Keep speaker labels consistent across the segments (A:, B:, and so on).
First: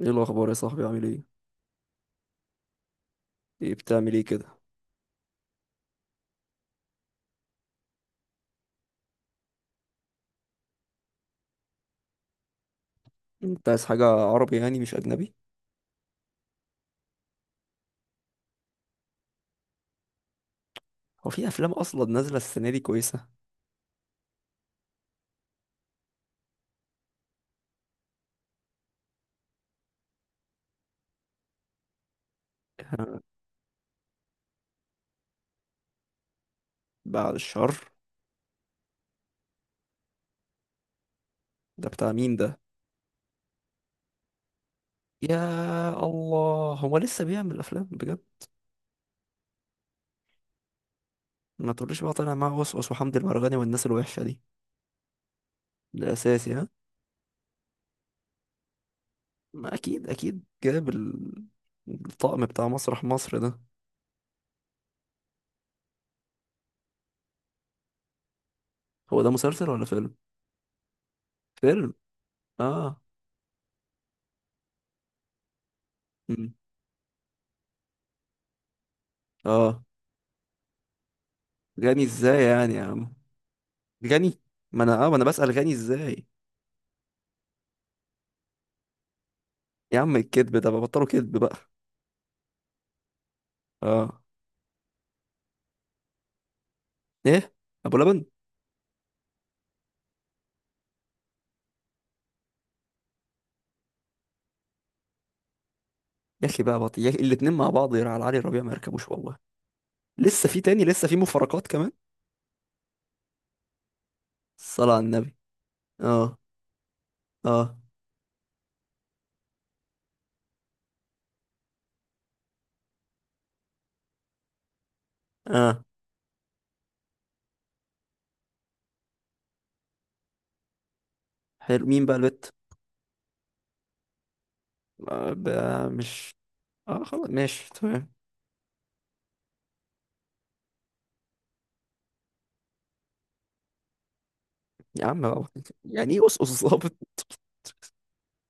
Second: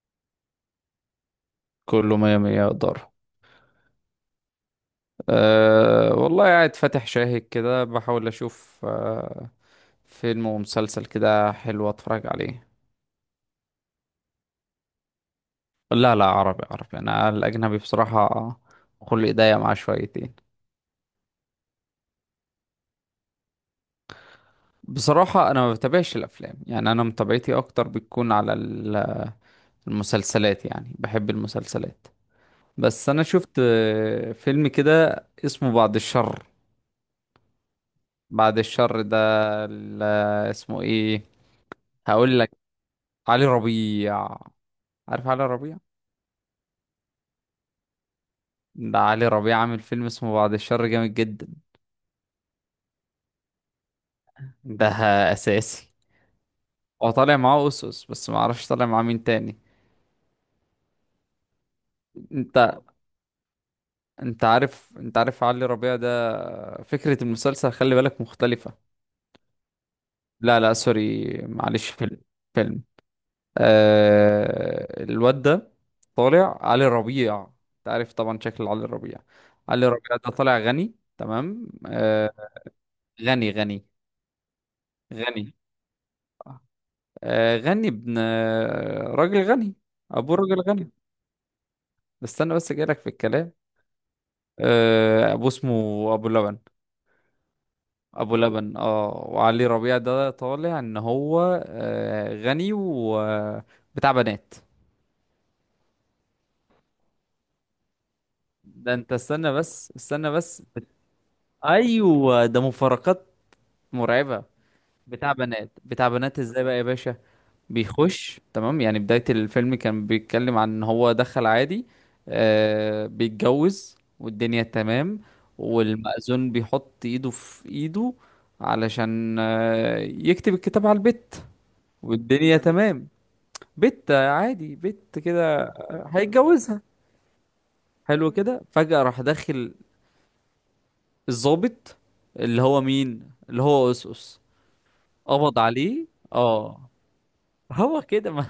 A: ايه الاخبار يا صاحبي؟ عامل ايه؟
B: كله مية مية يقدر.
A: ايه بتعمل ايه كده؟
B: أه والله قاعد فاتح شاهد كده، بحاول أشوف فيلم ومسلسل كده حلو أتفرج عليه.
A: انت عايز حاجه عربي يعني، مش اجنبي؟
B: لا لا، عربي عربي، أنا الأجنبي بصراحة خلق ضيق معاه شويتين.
A: هو في افلام اصلا نازله السنه دي كويسه؟
B: بصراحة أنا ما بتابعش الأفلام، يعني أنا متابعتي أكتر بتكون على المسلسلات، يعني بحب المسلسلات. بس
A: آه،
B: أنا شفت فيلم كده اسمه بعد الشر.
A: بعد الشر
B: بعد الشر ده ال- اسمه إيه؟
A: ده بتاع مين
B: هقول لك،
A: ده؟
B: علي ربيع. عارف
A: يا
B: علي ربيع؟
A: الله، هو لسه بيعمل افلام بجد؟
B: ده علي ربيع عامل فيلم اسمه بعد الشر، جامد جدا.
A: ما تقوليش بقى طالع معاه وسوس وحمد المرغني والناس الوحشه دي.
B: ده اساسي.
A: ده اساسي، ها؟
B: هو طالع معاه أوسوس، بس ما اعرفش طالع معاه مين تاني.
A: ما اكيد اكيد جاب الطقم بتاع
B: انت
A: مسرح مصر ده.
B: انت عارف علي ربيع ده؟ فكرة المسلسل، خلي بالك، مختلفة.
A: هو ده مسلسل ولا فيلم؟
B: لا لا، سوري، معلش،
A: فيلم.
B: فيلم. فيلم.
A: اه.
B: الواد ده
A: مم.
B: طالع علي ربيع. انت عارف طبعا شكل علي ربيع.
A: اه.
B: علي ربيع ده طالع غني تمام
A: غني ازاي يعني يا عم؟
B: غني غني.
A: غني. ما انا بسأل
B: غني.
A: غني ازاي.
B: غني ابن راجل غني.
A: يا عم
B: ابوه
A: الكذب
B: راجل
A: ده بقى،
B: غني.
A: بطلوا كذب بقى.
B: استنى بس، جايلك في الكلام.
A: اه.
B: ابوه اسمه ابو لبن.
A: ايه؟ ابو لبن.
B: ابو لبن. اه، وعلي ربيع ده طالع ان هو غني وبتاع بنات.
A: يا اخي بقى بطي، يا أخي الاتنين مع بعض يا على علي ربيع ما
B: ده
A: يركبوش
B: انت
A: والله.
B: استنى بس استنى
A: لسه في
B: بس.
A: تاني، لسه في مفارقات كمان.
B: ايوه، ده مفارقات مرعبة.
A: الصلاة على
B: بتاع
A: النبي.
B: بنات، بتاع
A: اه
B: بنات ازاي بقى يا باشا؟
A: اه
B: بيخش تمام، يعني بداية الفيلم كان بيتكلم عن ان هو دخل عادي، بيتجوز والدنيا تمام،
A: اه.
B: والمأذون بيحط ايده في ايده علشان يكتب الكتاب على البت
A: حلو، مين بقى البت؟
B: والدنيا تمام. بت عادي، بت
A: آه
B: كده،
A: بقى مش.
B: هيتجوزها.
A: اه خلاص، ماشي تمام.
B: حلو كده. فجأة راح داخل الضابط، اللي هو مين، اللي هو أسس،
A: يا عم بقى
B: قبض
A: بطي.
B: عليه.
A: يعني ايه اسقط
B: اه،
A: الظابط؟
B: هو كده ما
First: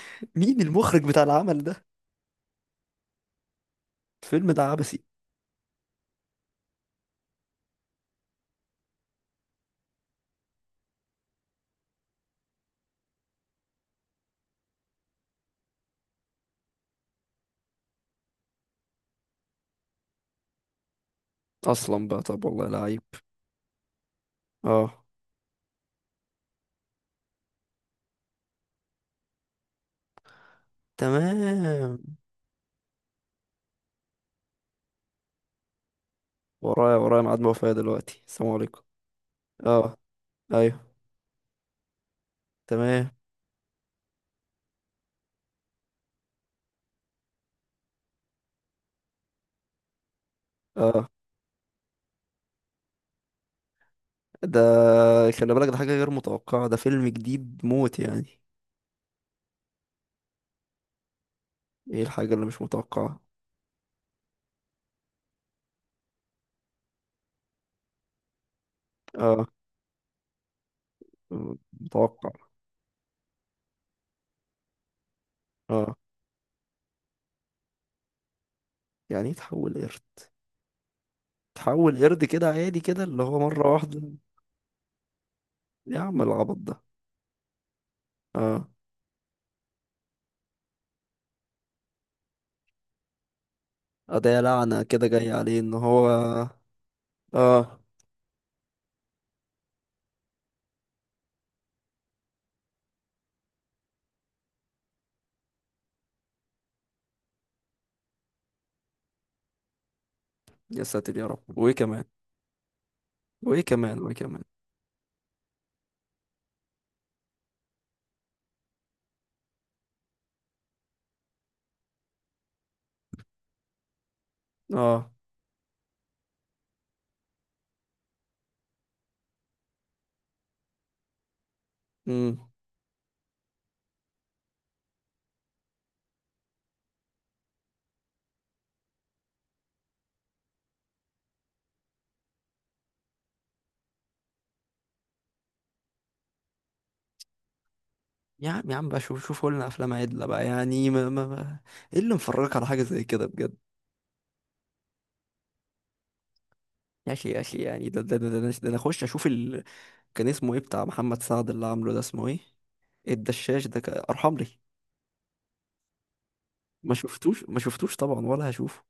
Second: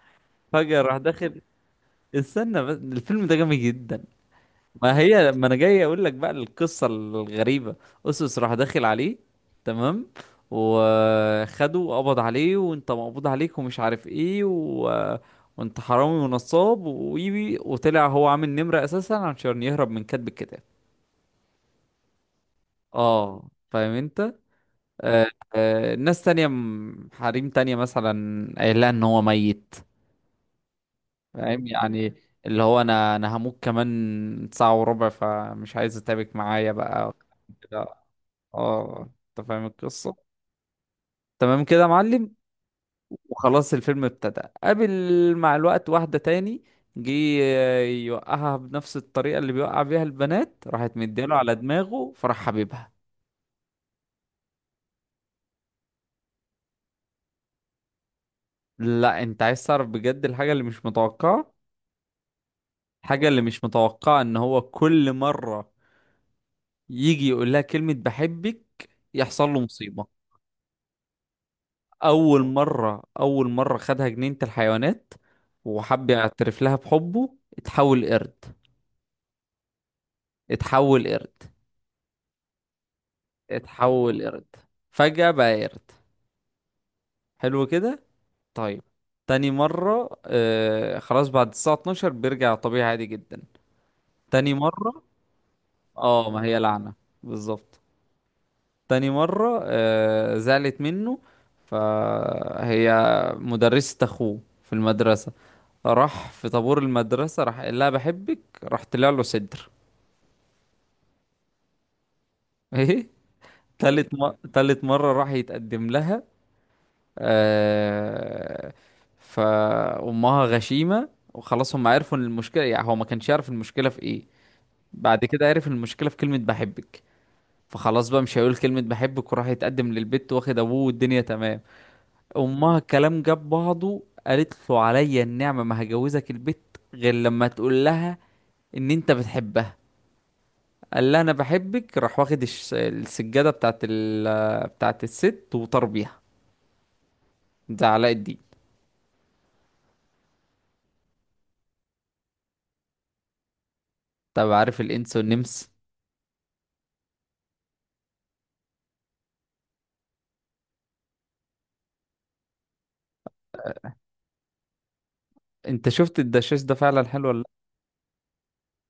A: مين
B: فجأة راح
A: المخرج بتاع
B: داخل.
A: العمل ده؟
B: استنى بس، الفيلم ده جامد جدا.
A: الفيلم ده
B: ما
A: عبثي.
B: هي، ما انا جاي اقول لك بقى القصة الغريبة. اسوس راح داخل عليه، تمام، وخده وقبض عليه، وانت مقبوض عليك ومش عارف ايه وانت حرامي ونصاب ويبي، وطلع هو عامل نمرة اساسا عشان يهرب من كاتب الكتاب.
A: اصلا بقى، طب والله لعيب.
B: اه، فاهم انت.
A: اه.
B: آه ناس تانية حريم تانية مثلا قايل لها ان هو ميت.
A: تمام.
B: فاهم يعني؟ اللي هو انا هموت كمان ساعة وربع، فمش عايز اتعبك معايا
A: ورايا
B: بقى
A: ورايا ميعاد وفاة
B: كده.
A: دلوقتي، السلام عليكم.
B: اه، انت فاهم
A: اه،
B: القصة؟
A: ايوه،
B: تمام كده يا معلم.
A: تمام.
B: وخلاص الفيلم ابتدى، قابل مع الوقت واحدة تاني، جه يوقعها بنفس الطريقة اللي بيوقع بيها البنات، راحت
A: اه.
B: مديله على دماغه فراح حبيبها.
A: ده خلي بالك، ده حاجة غير متوقعة، ده فيلم جديد موت يعني.
B: لا، انت عايز تعرف بجد الحاجة اللي مش متوقعة؟
A: ايه الحاجة اللي مش متوقعة؟
B: الحاجة اللي مش متوقعة ان هو كل مرة يجي يقول لها كلمة بحبك
A: اه،
B: يحصل له مصيبة.
A: متوقع.
B: اول مره خدها جنينه الحيوانات
A: اه.
B: وحب يعترف لها بحبه، اتحول قرد.
A: يعني ايه تحول قرد؟
B: اتحول قرد.
A: تحول قرد كده عادي، كده اللي هو مرة واحدة.
B: اتحول قرد. فجاه بقى قرد.
A: يا عم العبط ده.
B: حلو كده.
A: اه.
B: طيب. تاني مره، خلاص، بعد الساعه 12 بيرجع طبيعي عادي جدا.
A: آه، ده يا
B: تاني
A: لعنة
B: مره،
A: كده جاية عليه ان هو.
B: اه، ما هي لعنه بالظبط.
A: اه.
B: تاني مره زعلت منه، فهي مدرسه اخوه في المدرسه. راح في طابور المدرسة، راح قال لها بحبك، راح طلع له صدر.
A: يا ساتر يا رب، وايه كمان،
B: ايه؟
A: وايه كمان، وايه كمان.
B: تالت مرة راح يتقدم لها آه... فأمها غشيمة، وخلاص هم عرفوا ان المشكلة، يعني هو ما كانش يعرف المشكلة في ايه.
A: اه.
B: بعد كده عرف المشكلة في كلمة بحبك، فخلاص بقى مش هيقول كلمة بحبك، وراح يتقدم للبت واخد ابوه والدنيا تمام.
A: امم
B: امها الكلام جاب بعضه، قالت له عليا النعمة ما هجوزك البت غير لما تقول لها ان انت بتحبها. قال لها انا بحبك، راح واخد السجاده بتاعت بتاعت الست وطار بيها. ده علاء الدين.
A: يا عم يا عم بقى، شوف شوفوا لنا افلام عدلة بقى يعني ايه اللي مفرجك على حاجة زي كده بجد؟
B: طب، عارف الانس والنمس؟
A: يا اخي يا اخي، يعني ده انا اخش اشوف. كان اسمه ايه بتاع محمد سعد اللي عامله ده، اسمه ايه؟ الدشاش ده، ارحم لي.
B: انت شفت الدشاش ده
A: ما
B: فعلا حلو ولا
A: شفتوش
B: لا؟
A: ما شفتوش طبعا، ولا هشوفه.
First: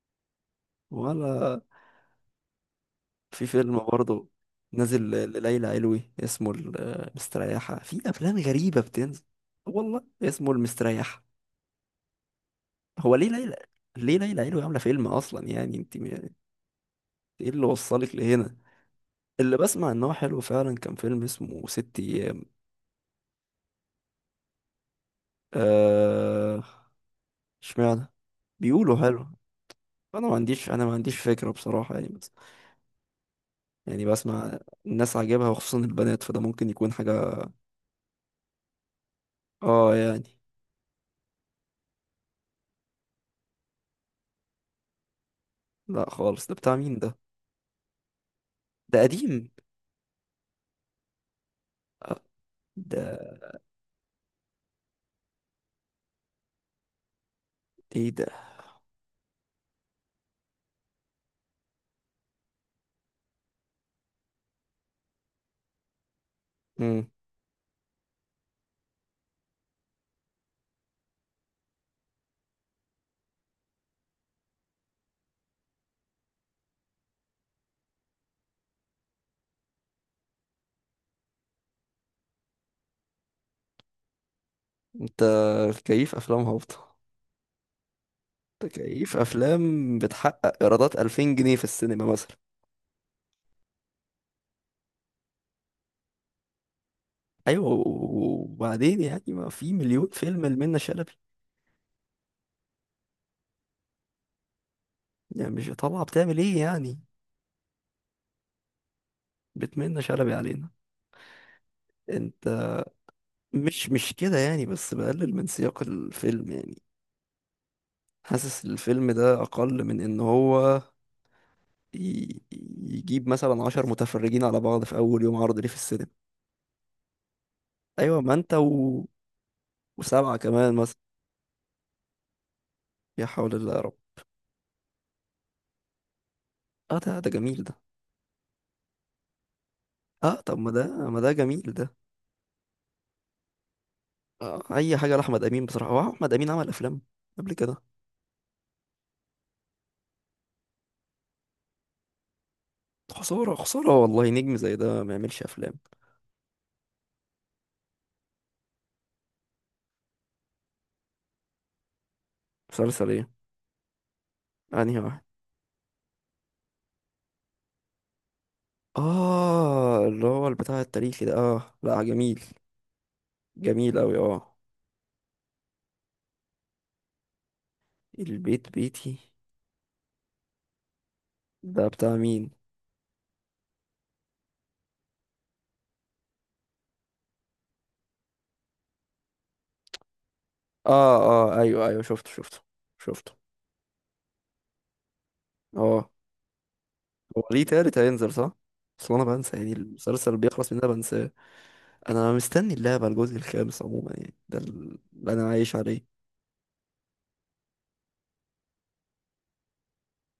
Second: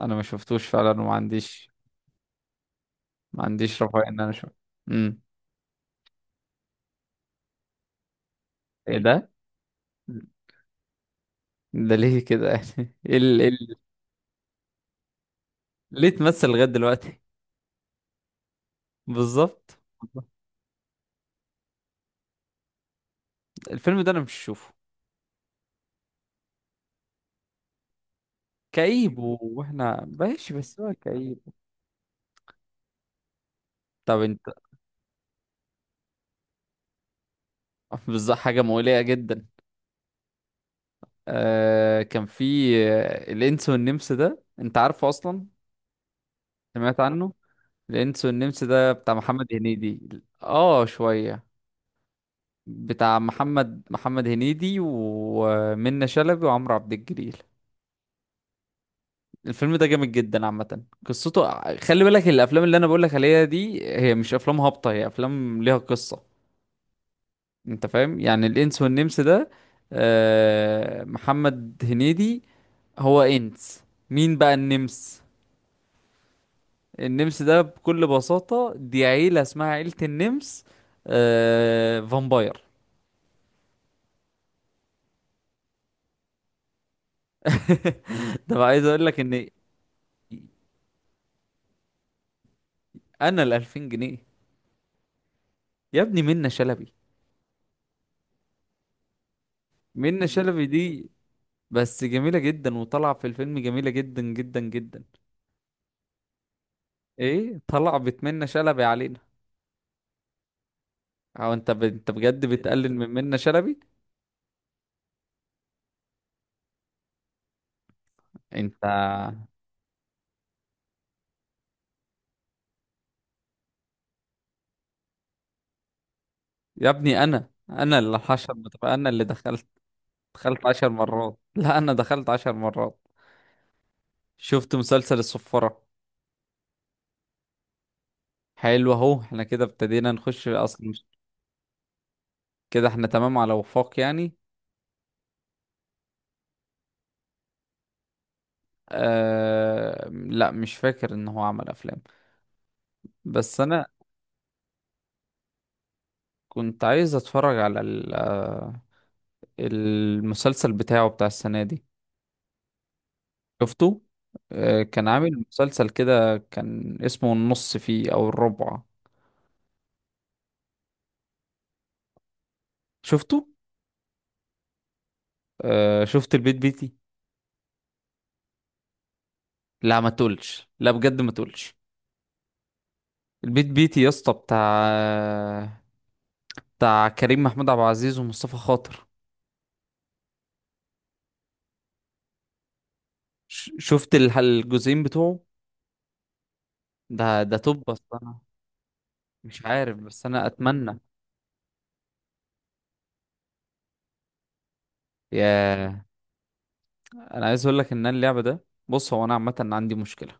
B: انا ما شفتوش فعلا وما
A: ولا.
B: عنديش ما
A: في فيلم
B: عنديش رفاهيه ان
A: برضه
B: انا اشوف.
A: نازل
B: امم
A: لليلى علوي اسمه المستريحة، في أفلام غريبة
B: ايه
A: بتنزل.
B: ده؟
A: والله اسمه المستريحة.
B: ده ليه كده يعني؟
A: هو
B: ايه
A: ليه
B: ال... إيه
A: ليلى
B: ال...
A: ليه ليلى علوي عاملة فيلم أصلا يعني انت
B: ليه تمثل لغايه دلوقتي؟
A: ايه اللي وصلك لهنا؟ اللي
B: بالظبط.
A: بسمع ان هو حلو فعلا كان فيلم اسمه ست أيام.
B: الفيلم ده انا مش شوفه.
A: آه... اشمعنى. بيقولوا
B: كئيب،
A: حلو.
B: واحنا
A: انا ما
B: ماشي
A: عنديش
B: بس
A: انا ما
B: هو
A: عنديش
B: كئيب.
A: فكرة بصراحة يعني. يعني
B: طب انت.
A: بسمع. الناس عاجبها وخصوصا البنات، فده ممكن يكون حاجة.
B: بالظبط، حاجه مؤلمه جدا.
A: اه يعني.
B: كان في الانس والنمس ده، انت عارفه اصلا؟
A: لا خالص، ده بتاع مين
B: سمعت
A: ده؟
B: عنه. الانس والنمس ده
A: ده
B: بتاع محمد
A: قديم.
B: هنيدي. اه، شوية.
A: ده
B: بتاع محمد هنيدي ومنة شلبي وعمرو عبد الجليل.
A: ايه ده؟
B: الفيلم ده جامد جدا عامة، قصته خلي بالك، الافلام اللي انا بقولك عليها دي هي مش افلام هابطة، هي افلام ليها قصة.
A: مم.
B: انت فاهم يعني؟ الانس والنمس ده، محمد هنيدي هو انس، مين بقى النمس؟ النمس ده بكل بساطة دي عيلة اسمها عيلة النمس فامباير.
A: انت كيف افلام هابطة؟
B: ده بقى
A: انت
B: عايز اقول
A: كيف
B: لك ان
A: افلام بتحقق ايرادات 2000 جنيه في السينما مثلا؟
B: انا ال 2000 جنيه يا ابني منة شلبي.
A: ايوه، وبعدين يعني ما في مليون
B: منة
A: فيلم
B: شلبي
A: لمنى
B: دي
A: شلبي.
B: بس جميلة جدا، وطالعة في الفيلم جميلة جدا جدا جدا.
A: يعني مش طالعة بتعمل ايه يعني؟
B: ايه؟ طلع بتمنى شلبي علينا؟
A: بتمنى شلبي علينا.
B: او انت انت بجد
A: انت
B: بتقلل من منة شلبي؟
A: مش كده يعني، بس بقلل من سياق الفيلم يعني. حاسس
B: انت.
A: الفيلم ده اقل من ان هو ي- يجيب مثلا عشر متفرجين على بعض في أول يوم عرض ليه في السينما.
B: يا ابني انا اللي
A: أيوة ما
B: حشر،
A: أنت
B: بتبقى انا اللي دخلت،
A: وسبعة
B: دخلت
A: كمان
B: عشر
A: مثلا.
B: مرات لا، انا دخلت 10 مرات.
A: يا حول الله يا رب.
B: شفت مسلسل الصفارة؟
A: أه ده جميل ده.
B: حلو، اهو احنا كده ابتدينا
A: أه
B: نخش
A: طب ما
B: اصلا.
A: ده ما ده جميل ده.
B: كده احنا تمام على وفاق يعني.
A: أه أي حاجة لأحمد أمين بصراحة. هو أحمد أمين عمل أفلام قبل كده؟
B: آه لا، مش فاكر ان هو عمل افلام.
A: خسارة
B: بس انا
A: خسارة والله، نجم زي ده ما يعملش أفلام.
B: كنت عايز اتفرج على المسلسل بتاعه بتاع السنة دي.
A: مسلسل إيه؟
B: شفته؟
A: أنهي
B: كان
A: واحد؟
B: عامل مسلسل كده، كان اسمه النص فيه او الربع.
A: آه، اللي هو البتاع التاريخي ده، آه، لا جميل.
B: شفته؟
A: جميل أوي، آه.
B: شفت البيت بيتي؟
A: البيت بيتي.
B: لا، ما تقولش لا بجد، ما تقولش.
A: ده بتاع مين؟
B: البيت بيتي يا اسطى، بتاع كريم محمود عبد العزيز ومصطفى خاطر.
A: آه، آه، أيوه أيوه، شفته شفته شفته.
B: شفت الجزئين بتوعه.
A: اه.
B: ده
A: هو
B: ده
A: ليه
B: توب.
A: تالت
B: بس
A: هينزل
B: انا
A: صح؟ بس انا بنسى
B: مش
A: يعني،
B: عارف، بس
A: المسلسل
B: انا
A: بيخلص من ده
B: اتمنى.
A: بنساه. انا مستني اللعبة الجزء الخامس عموما، يعني ده اللي انا عايش
B: يا،
A: عليه.
B: انا عايز اقول لك ان أنا اللعبه ده، بص، هو انا عامه عندي مشكله.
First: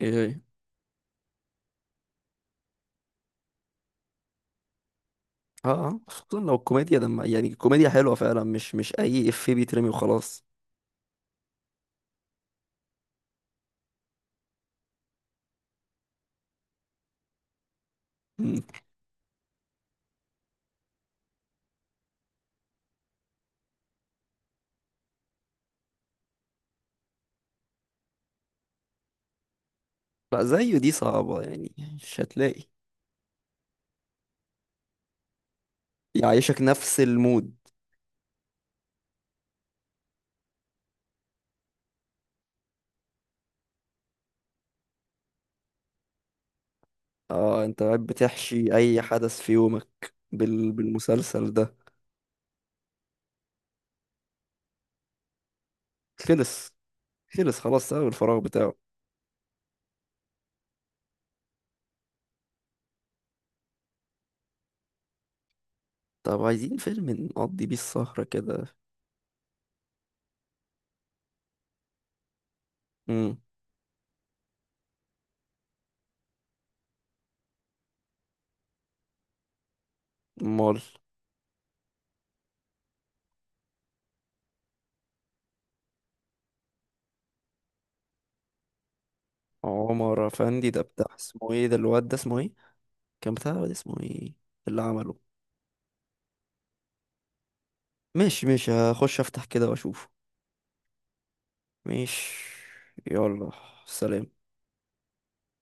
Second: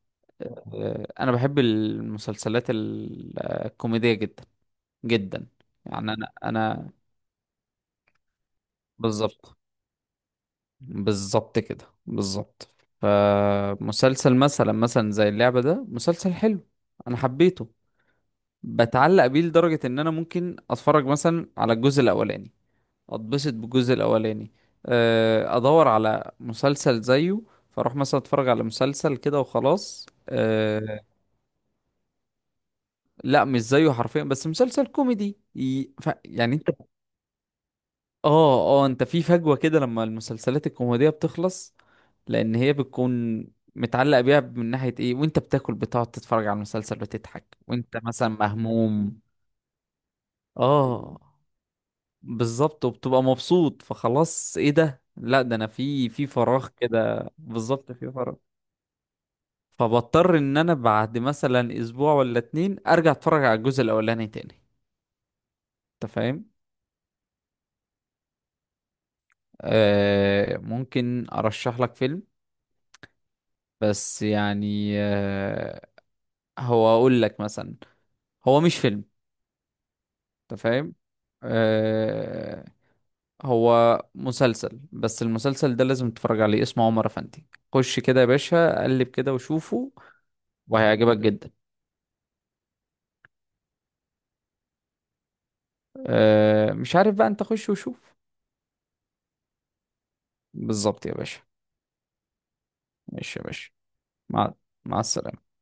A: ايه؟ إيه؟
B: انا بحب المسلسلات الكوميديه جدا جدا.
A: اه اه،
B: يعني انا
A: خصوصا لو
B: انا
A: الكوميديا دم، يعني الكوميديا حلوة فعلا، مش اي افيه
B: بالظبط.
A: بيترمي وخلاص.
B: بالظبط كده بالظبط. فمسلسل مثلا زي اللعبه ده مسلسل حلو، انا حبيته.
A: مم.
B: بتعلق بيه لدرجه ان انا ممكن اتفرج مثلا على الجزء الاولاني، اتبسط بالجزء الاولاني، ادور على مسلسل زيه، فاروح مثلا اتفرج على مسلسل كده وخلاص
A: لا زيه دي صعبة، يعني مش هتلاقي.
B: لا، مش زيه حرفيا، بس مسلسل كوميدي يعني
A: يعيشك
B: انت.
A: نفس المود.
B: اه اه، انت في فجوة كده لما المسلسلات الكوميدية بتخلص، لان هي بتكون متعلق بيها من ناحية ايه، وانت بتاكل، بتقعد تتفرج على المسلسل، بتضحك،
A: اه، انت
B: وانت
A: قاعد
B: مثلا
A: بتحشي اي
B: مهموم.
A: حدث في يومك
B: اه
A: بالمسلسل ده.
B: بالظبط، وبتبقى مبسوط. فخلاص، ايه ده، لا ده انا في فراغ
A: خلص
B: كده،
A: خلص، خلاص
B: بالظبط
A: سبب
B: في فراغ.
A: الفراغ بتاعه.
B: فبضطر ان انا بعد مثلا اسبوع ولا اتنين ارجع اتفرج على الجزء الاولاني تاني. انت
A: طب
B: فاهم؟
A: عايزين فيلم نقضي بيه السهرة كده.
B: آه، ممكن ارشح لك فيلم،
A: مم.
B: بس يعني هو اقول لك مثلا. هو مش فيلم، انت
A: مول.
B: فاهم؟ آه هو مسلسل، بس المسلسل ده لازم تتفرج عليه، اسمه عمر افندي. خش كده يا باشا، قلب كده وشوفه،
A: عمر افندي ده بتاع
B: وهيعجبك جدا.
A: اسمه ايه، ده الواد ده اسمه ايه؟ كان بتاع الواد اسمه ايه اللي عمله؟
B: أه مش عارف بقى، انت خش وشوف.
A: ماشي ماشي، هخش افتح كده واشوف.
B: بالظبط يا باشا.
A: ماشي.
B: ماشي يا
A: يلا.
B: باشا.
A: سلام.
B: مع مع السلامة.